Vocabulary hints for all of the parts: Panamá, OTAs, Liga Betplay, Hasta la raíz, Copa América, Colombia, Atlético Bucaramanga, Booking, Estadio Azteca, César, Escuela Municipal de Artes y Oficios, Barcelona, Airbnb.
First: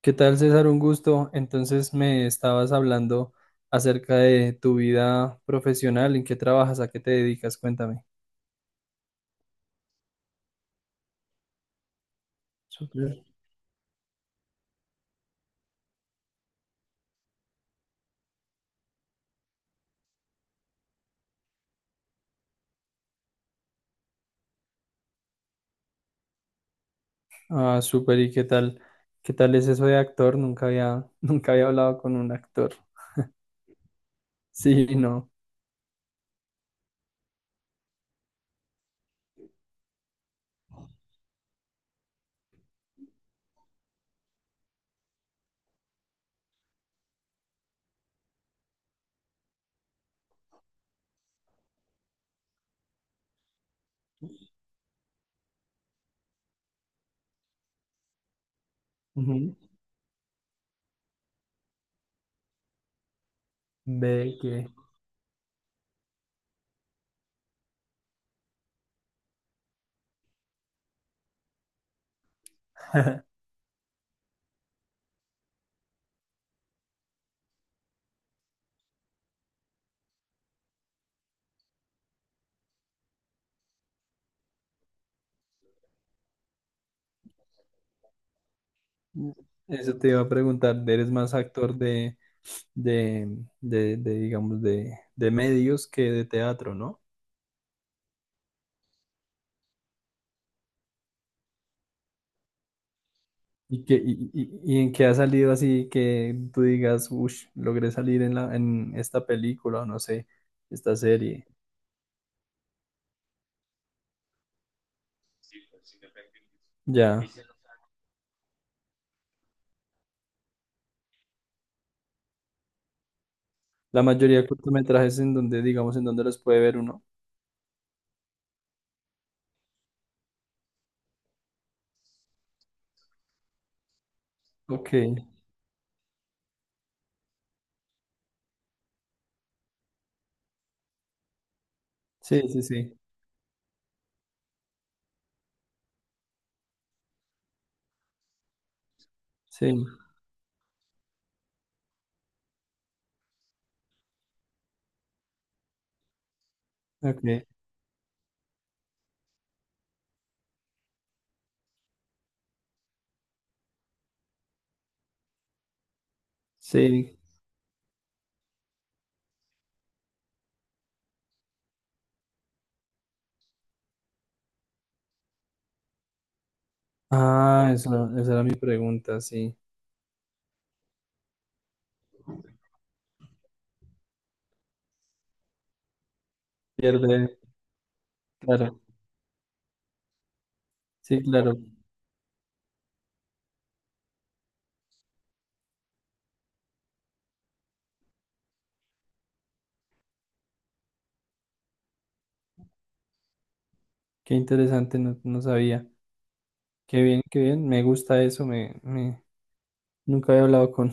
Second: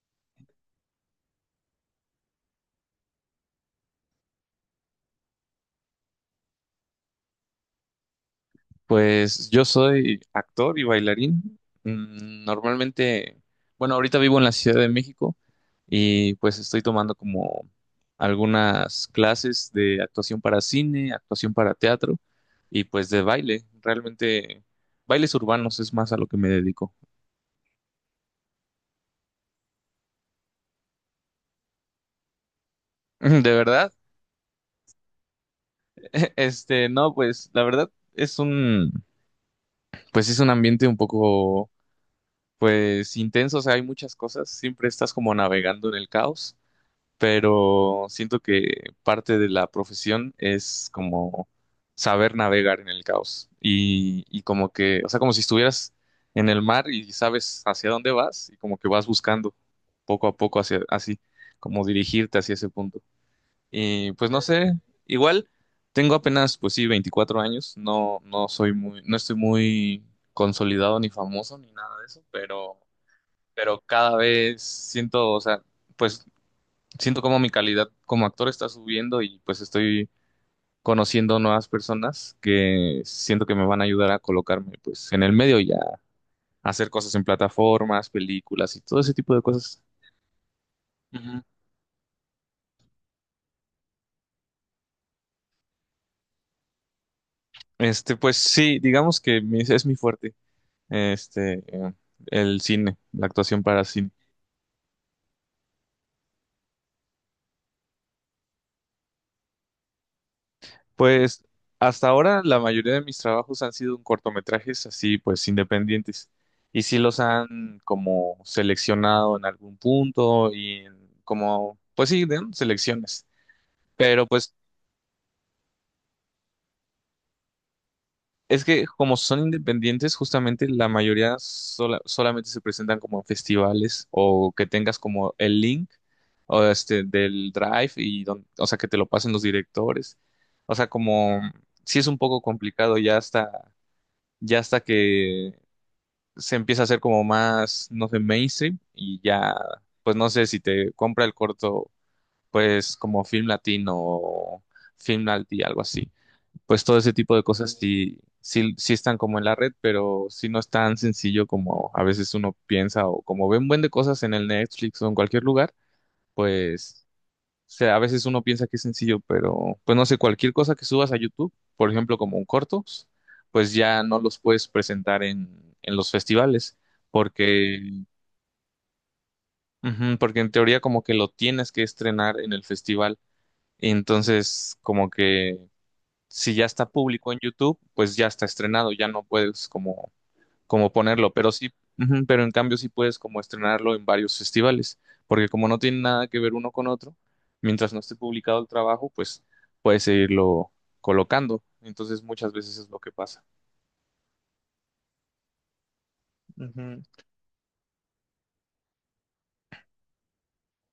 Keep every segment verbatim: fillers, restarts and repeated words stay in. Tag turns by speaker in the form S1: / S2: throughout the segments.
S1: ¿Qué tal, César? Un gusto. Entonces me estabas hablando acerca de tu vida profesional, ¿en qué trabajas, a qué te dedicas? Cuéntame.
S2: Pues yo soy actor y bailarín. Mm,
S1: Súper.
S2: Normalmente, bueno, ahorita vivo en la Ciudad de México y pues estoy tomando como algunas clases de actuación para cine, actuación para teatro y pues de baile. Realmente, bailes urbanos es más a lo que me dedico.
S1: Ah, súper, ¿y qué tal? ¿Qué tal es eso de actor? Nunca había, nunca había hablado con un actor.
S2: ¿De verdad?
S1: Sí, no.
S2: Este, no, pues la verdad es un, pues es un ambiente un poco, pues intenso, o sea, hay muchas cosas, siempre estás como navegando en el caos. Pero siento que parte de la profesión es como saber navegar en el caos y, y como que, o sea, como si estuvieras en el mar y sabes hacia dónde vas y como que vas
S1: Ujú.
S2: buscando poco a poco hacia así, como dirigirte hacia ese punto. Y pues
S1: Ve
S2: no
S1: que
S2: sé, igual tengo apenas, pues sí, veinticuatro años, no, no soy muy, no estoy muy consolidado ni famoso ni nada de eso, pero, pero cada vez siento, o sea, pues siento como mi calidad como actor está subiendo y pues estoy conociendo nuevas personas que siento que me van a ayudar a colocarme pues en el medio y a hacer cosas en plataformas, películas y todo ese tipo de cosas.
S1: eso te iba a preguntar, ¿eres más
S2: Ujú.
S1: actor de, de, de, de, digamos, de, de medios que de teatro, ¿no?
S2: Este, pues sí, digamos que mi- es mi fuerte, este, eh, el cine, la actuación para
S1: ¿Y, que
S2: cine.
S1: y, y- y en qué ha salido así que tú digas, uff, logré salir en la, en esta película, o no sé, esta
S2: Pues
S1: serie?
S2: hasta ahora la mayoría de mis trabajos han sido en cortometrajes así, pues independientes. Y sí los
S1: Ya.
S2: han como seleccionado en algún punto y en como, pues sí, de- ¿no? selecciones.
S1: La
S2: Pero
S1: mayoría de
S2: pues
S1: cortometrajes en donde, digamos, en donde los puede ver uno.
S2: es que como son independientes, justamente la mayoría sola- solamente se presentan como en festivales o que
S1: Ok.
S2: tengas como el link o este del Drive y don- o sea que te lo pasen los directores. O sea, como sí es un poco
S1: Sí, sí, sí.
S2: complicado ya hasta ya hasta que se empieza a hacer como más, no sé, mainstream y ya,
S1: Sí.
S2: pues no sé si te compra el corto, pues como Film Latino o Film Alti, algo así. Pues todo ese tipo de
S1: Ok.
S2: cosas sí, sí, sí están como en la red, pero sí no es tan sencillo como a veces uno piensa o como ven buen de cosas en el Netflix o en cualquier lugar, pues
S1: Sí.
S2: sea, a veces uno piensa que es sencillo, pero pues no sé, cualquier cosa que subas a YouTube, por ejemplo, como un cortos, pues ya no los puedes presentar en, en los festivales,
S1: Ah,
S2: porque,
S1: esa, esa era mi pregunta, sí.
S2: ujú, porque en teoría como que lo tienes que estrenar en el festival. Entonces, como que si ya está público en
S1: Pierde.
S2: YouTube, pues ya está
S1: Claro.
S2: estrenado, ya no puedes como como
S1: Sí,
S2: ponerlo, pero
S1: claro.
S2: sí, ujú, pero en cambio sí puedes como estrenarlo en varios festivales, porque como no tiene nada que ver uno con otro, mientras no esté publicado el trabajo, pues puedes seguirlo colocando. Entonces muchas veces es lo que pasa.
S1: Qué interesante, no, no sabía.
S2: Ujú.
S1: Qué bien, qué bien. Me gusta eso. Me, me... Nunca había hablado con,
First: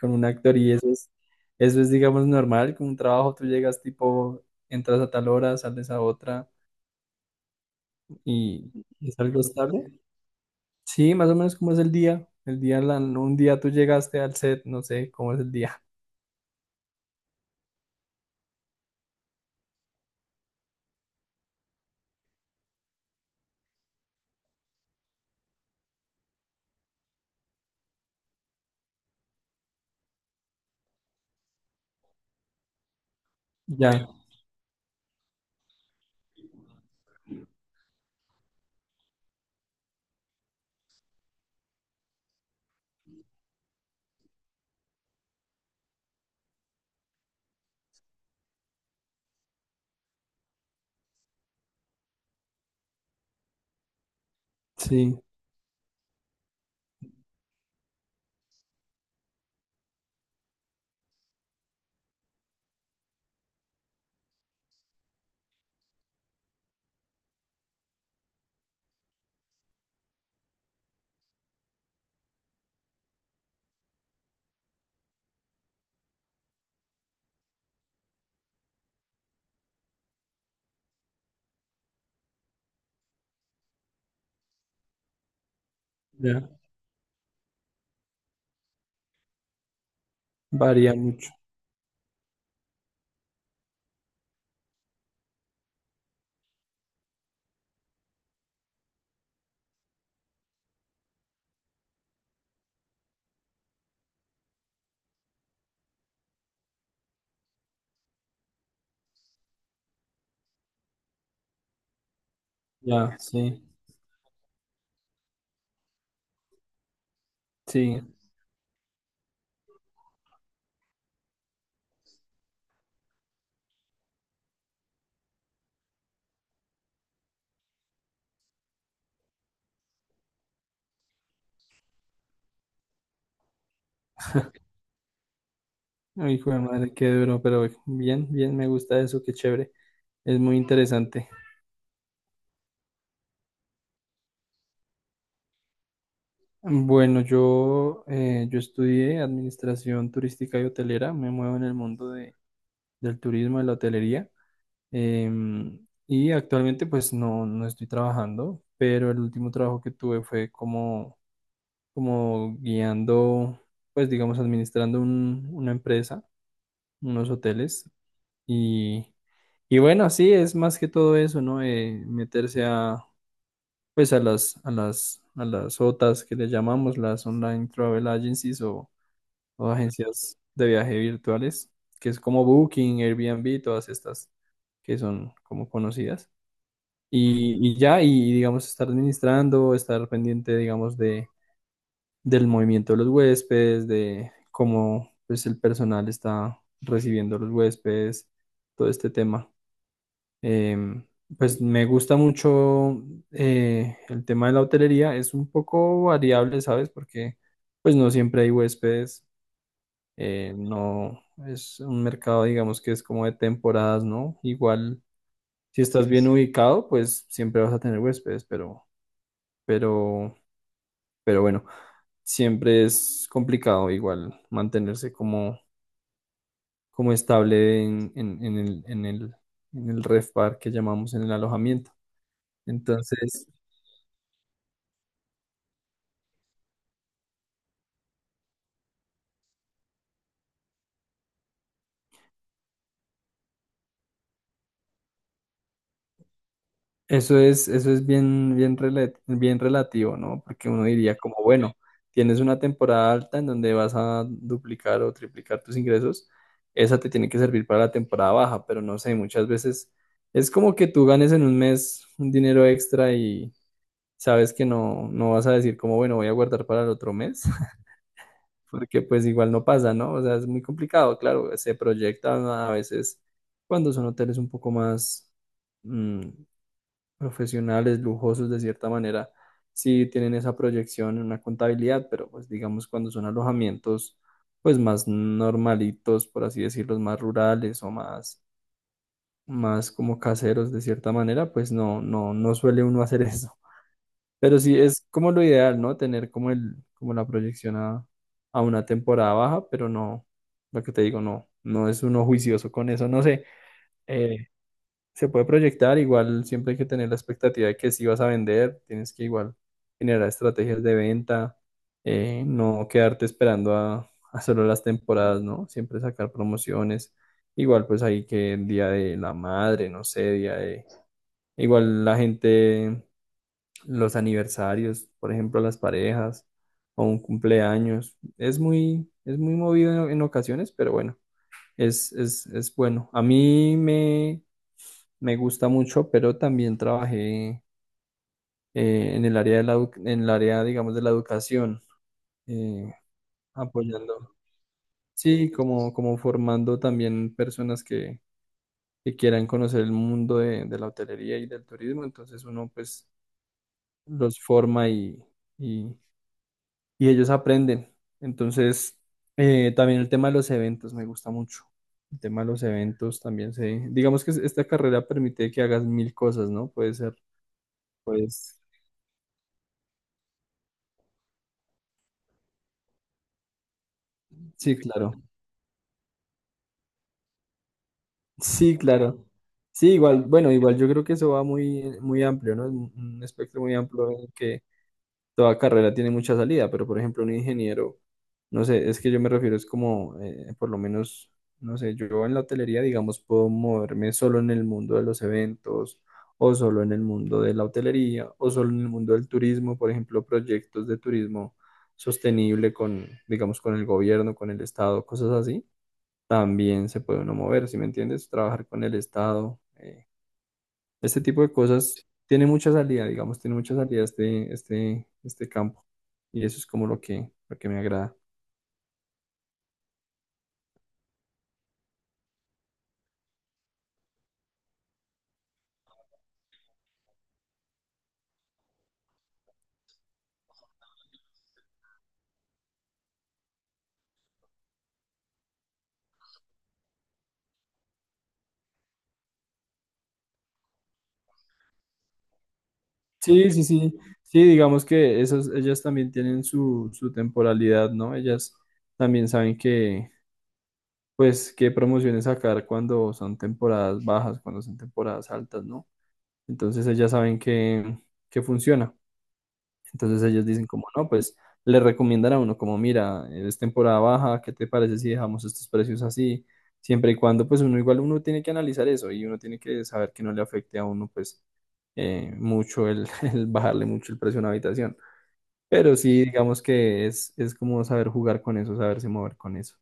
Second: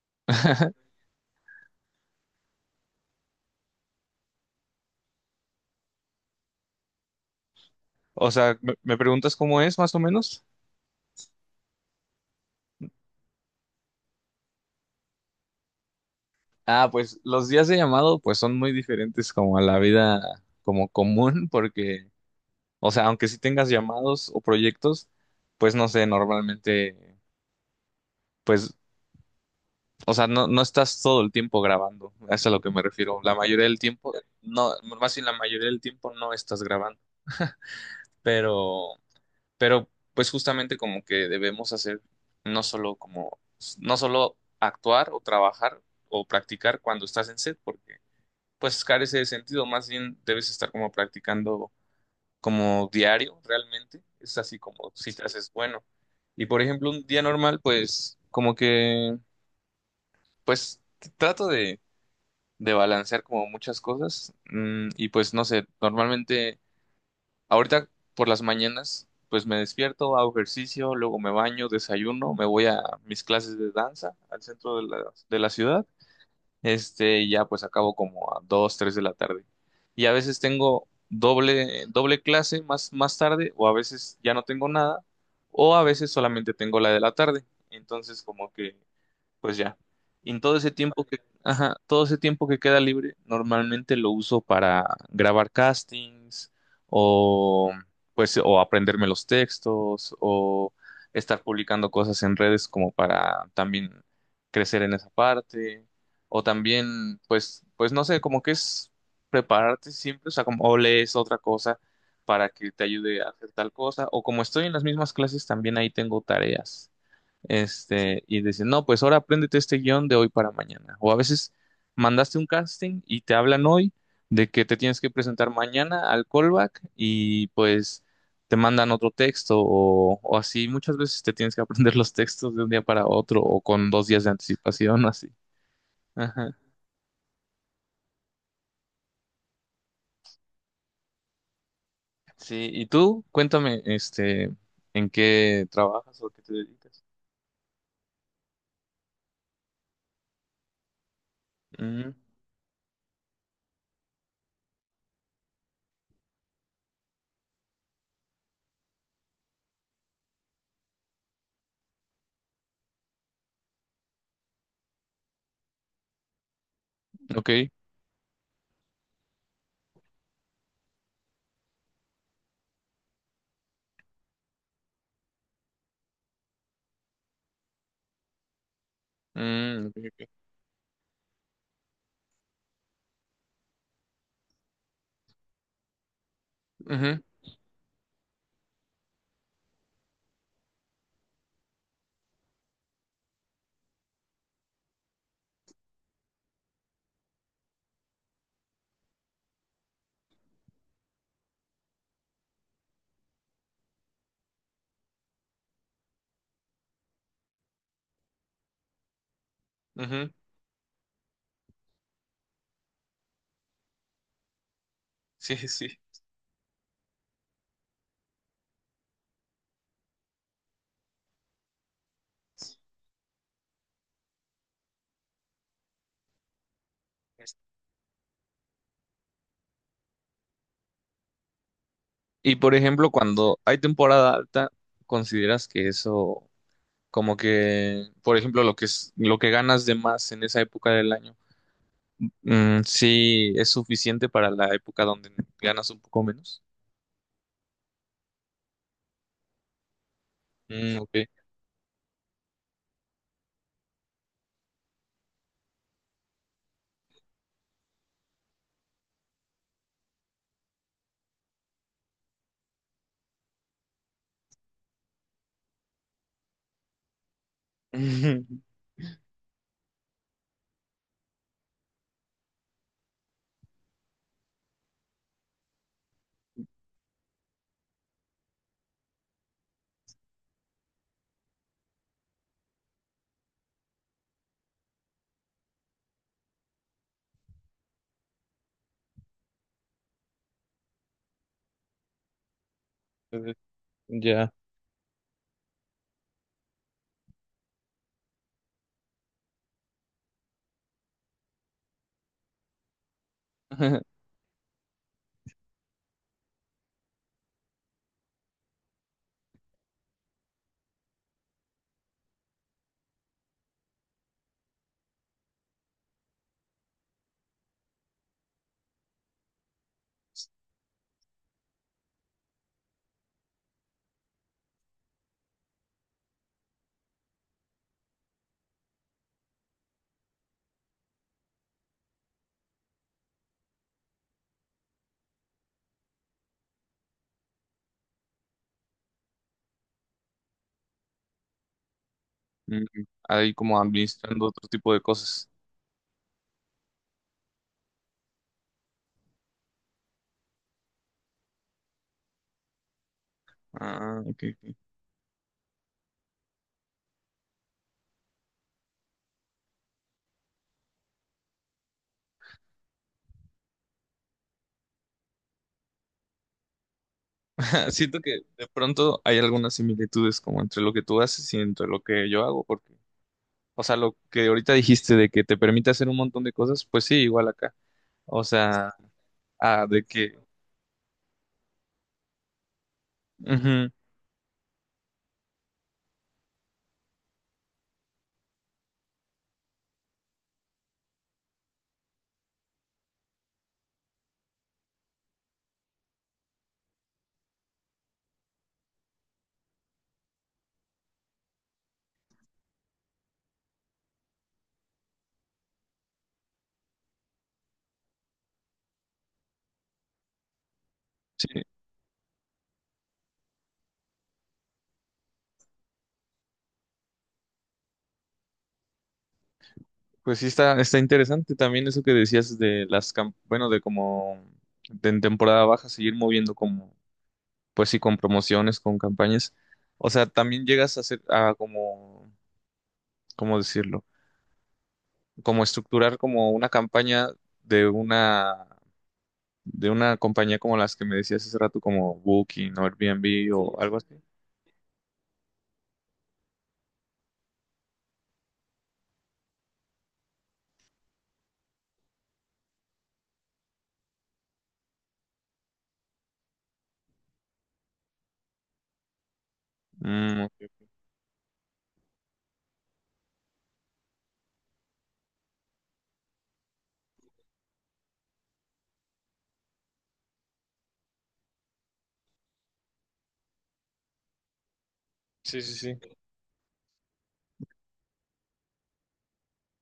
S1: con un actor y eso es, eso es, digamos, normal, con un trabajo tú llegas tipo, entras a tal hora, sales a otra
S2: O sea,
S1: y
S2: me, me
S1: es
S2: preguntas
S1: algo
S2: cómo es
S1: estable.
S2: más o menos.
S1: Sí, más o menos como es el día, el día, la, un día tú llegaste al set, no sé cómo es el día.
S2: Ah, pues los días de llamado pues son muy diferentes como a la vida como común porque, o sea, aunque sí tengas llamados o proyectos, pues no sé, normalmente pues o sea, no, no estás todo el tiempo grabando, eso es a lo que me refiero. La mayoría del
S1: Ya,
S2: tiempo, no, más bien la mayoría del tiempo no estás grabando, pero, pero pues justamente como que debemos hacer no solo como, no solo actuar o trabajar o practicar cuando estás en set, porque pues carece de sentido, más bien debes estar como practicando como diario realmente, es así como si
S1: sí,
S2: te haces bueno. Y por ejemplo, un día normal, pues como que, pues trato de de balancear como muchas cosas. Mm, y pues no sé, normalmente ahorita por las mañanas pues me despierto, hago ejercicio, luego me baño, desayuno, me voy a mis clases de danza al centro de la, de la ciudad. Este, y ya pues acabo como a dos tres de la tarde. Y a veces tengo doble, doble clase más, más tarde o a veces ya no tengo nada o a veces
S1: ya,
S2: solamente tengo la de la tarde. Entonces como que pues ya. Y en todo ese
S1: varía
S2: tiempo que,
S1: mucho,
S2: ajá, todo ese tiempo que queda libre, normalmente lo uso para grabar castings o pues o aprenderme los textos o estar publicando cosas en redes como para también crecer en esa parte o también pues pues no sé, como que es prepararte siempre, o sea, como o lees otra cosa para que te
S1: ya,
S2: ayude a hacer
S1: sí,
S2: tal cosa o como estoy en las mismas clases también ahí tengo tareas.
S1: sí.
S2: Este, y dicen, no, pues ahora apréndete este guión de hoy para mañana. O a veces mandaste un casting y te hablan hoy de que te tienes que presentar mañana al callback y pues te mandan otro texto o, o así. Muchas veces te tienes que aprender los textos de un día para otro o con dos días de anticipación, así.
S1: Ay, hijo
S2: Ajá.
S1: de madre, qué duro, pero bien, bien, me gusta eso, qué chévere, es muy interesante.
S2: Sí, y tú, cuéntame, este, ¿en qué trabajas o a qué te dedicas?
S1: Bueno, yo, eh, yo estudié administración turística y hotelera, me muevo en el mundo
S2: Mm,
S1: de del turismo, de la hotelería. Em, y actualmente pues no, no estoy trabajando, pero el último trabajo que tuve fue como, como guiando, pues digamos, administrando un- una empresa, unos
S2: ok.
S1: hoteles. Y, y bueno, sí, es más que todo eso, ¿no? Eh, meterse a, pues a las, a las, a las O T As que le llamamos, las Online Travel Agencies o o
S2: Mm, ok, ok.
S1: agencias de viaje virtuales, que es como Booking, Airbnb, todas estas que son como conocidas.
S2: Ujú,
S1: Y, y ya, y digamos, estar administrando, estar pendiente, digamos, de, del movimiento de los huéspedes, de cómo pues, el personal está recibiendo a los huéspedes, todo este tema. Em, pues me gusta mucho eh, el tema de la hotelería, es un poco variable, ¿sabes? Porque pues no siempre hay huéspedes
S2: ujú.
S1: eh, no es un mercado, digamos que es como de temporadas, ¿no? Igual,
S2: Sí,
S1: si
S2: sí.
S1: estás bien ubicado, pues siempre vas a tener huéspedes, pero, pero, pero bueno, siempre es complicado igual mantenerse como, como estable en, en, en el, en el, en el ref bar que llamamos en el alojamiento.
S2: Y por ejemplo,
S1: Entonces,
S2: cuando hay temporada alta, ¿consideras que eso, como que, por ejemplo, lo que es, lo que ganas de más en esa época del año, mm, sí es suficiente para la época donde ganas un poco menos?
S1: eso es, eso es bien, bien, rela- bien relativo, ¿no? Porque uno
S2: Mm,
S1: diría
S2: ok.
S1: como, bueno, tienes una temporada alta en donde vas a duplicar o triplicar tus ingresos, esa te tiene que servir para la temporada baja, pero no sé, muchas veces es como que tú ganes en un mes un dinero extra y sabes que no, no vas a decir como, bueno, voy a guardar para el otro mes, porque pues igual no pasa, ¿no? O sea, es muy complicado, claro, se proyectan a veces cuando son hoteles un poco más... mm, profesionales, lujosos de cierta manera, sí tienen esa proyección en una contabilidad, pero pues digamos cuando son alojamientos pues más normalitos, por así decirlo, más rurales o más, más como caseros de cierta manera, pues no, no, no suele uno hacer
S2: Entonces,
S1: eso.
S2: ya.
S1: Pero sí es como lo ideal, ¿no? Tener como el, como la proyección a, a una temporada baja, pero no, lo que te digo, no, no es uno juicioso con eso, no sé. Eh, se puede proyectar, igual siempre hay que tener la expectativa de que si vas a vender, tienes que igual generar estrategias de venta, eh, no quedarte esperando a, a solo las temporadas, ¿no? Siempre sacar promociones, igual pues ahí que el Día de la Madre, no sé, día de... Igual la gente, los aniversarios, por ejemplo, las parejas o un cumpleaños, es muy, es muy movido en, en ocasiones, pero bueno, es, es, es bueno. A mí me me gusta mucho, pero también trabajé eh, en el área de la, edu- en el área, digamos, de la educación,
S2: Mm,
S1: eh,
S2: ahí como
S1: apoyando,
S2: administrando otro tipo de cosas.
S1: sí, como, como formando también personas que, que quieran conocer el mundo de, de la hotelería y del turismo, entonces uno pues
S2: Ah,
S1: los
S2: ok. Ok.
S1: forma y, y, y ellos aprenden. Entonces, eh, también el tema de los eventos me gusta mucho. El tema de los eventos también se, digamos que esta carrera permite que hagas mil cosas, ¿no? Puede ser,
S2: Siento que
S1: pues,
S2: de pronto hay algunas similitudes como entre lo que tú haces y entre lo que yo hago, porque o sea, lo que ahorita
S1: sí, claro.
S2: dijiste de que te permite hacer un montón de cosas, pues sí, igual acá. O
S1: Sí,
S2: sea,
S1: claro.
S2: ah,
S1: Sí,
S2: de
S1: igual,
S2: que...
S1: bueno, igual yo creo que eso va muy, muy amplio, ¿no? Es Un un espectro muy
S2: ujú,
S1: amplio en el que toda carrera tiene mucha salida, pero por ejemplo un ingeniero, no sé, es que yo me refiero, es como, eh, por lo menos, no sé, yo en la hotelería, digamos, puedo moverme solo en el mundo de los eventos, o solo en el mundo de la hotelería, o solo en el mundo del turismo, por ejemplo, proyectos de turismo sostenible con, digamos, con el gobierno, con el estado, cosas así también se puede uno mover, ¿si me entiendes? Trabajar con el Estado. eh, este tipo de
S2: sí,
S1: cosas tiene mucha salida, digamos, tiene mucha salida este, este, este campo. Y eso es como lo que, lo que me agrada.
S2: pues sí está, está interesante también eso que decías de las... cam- Bueno, de como de en temporada baja seguir moviendo como... Pues sí, con promociones, con campañas. O sea, también llegas a hacer... A como... ¿Cómo decirlo? Como estructurar como una campaña de una... De una compañía como las que me decías hace rato, como Booking o Airbnb. Sí,
S1: Sí, sí,
S2: o
S1: sí.
S2: algo así.
S1: Sí, digamos que esas, ellas también tienen su, su temporalidad, ¿no? Ellas también saben que, pues, qué promociones sacar cuando son temporadas bajas, cuando son temporadas altas, ¿no? Entonces ellas saben que, que funciona. Entonces
S2: Mm,
S1: ellos dicen
S2: ok.
S1: como, no, pues le recomiendan a uno como, mira, es temporada baja, ¿qué te parece si dejamos estos precios así? Siempre y cuando, pues uno igual uno tiene que analizar eso y uno tiene que saber que no le afecte a uno, pues, eh, mucho el, el bajarle mucho el precio a una habitación.
S2: Sí, sí,
S1: Pero
S2: sí,
S1: sí, digamos que es, es como saber jugar con eso, saberse mover con eso.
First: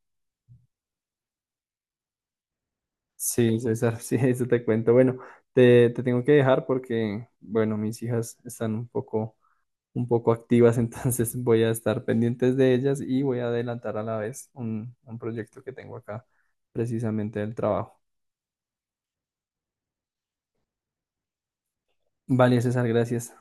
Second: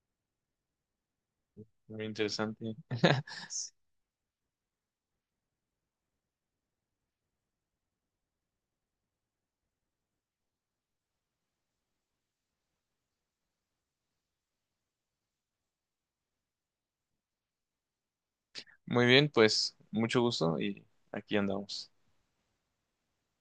S2: Muy interesante.
S1: Sí, César, sí, eso te cuento. Bueno, te, te tengo que dejar porque, bueno, mis hijas están un poco un poco activas, entonces voy a estar pendientes de ellas y voy a adelantar a la vez un, un proyecto que tengo acá, precisamente del trabajo.
S2: Muy bien, pues mucho gusto y aquí andamos.
S1: Vale, César, gracias.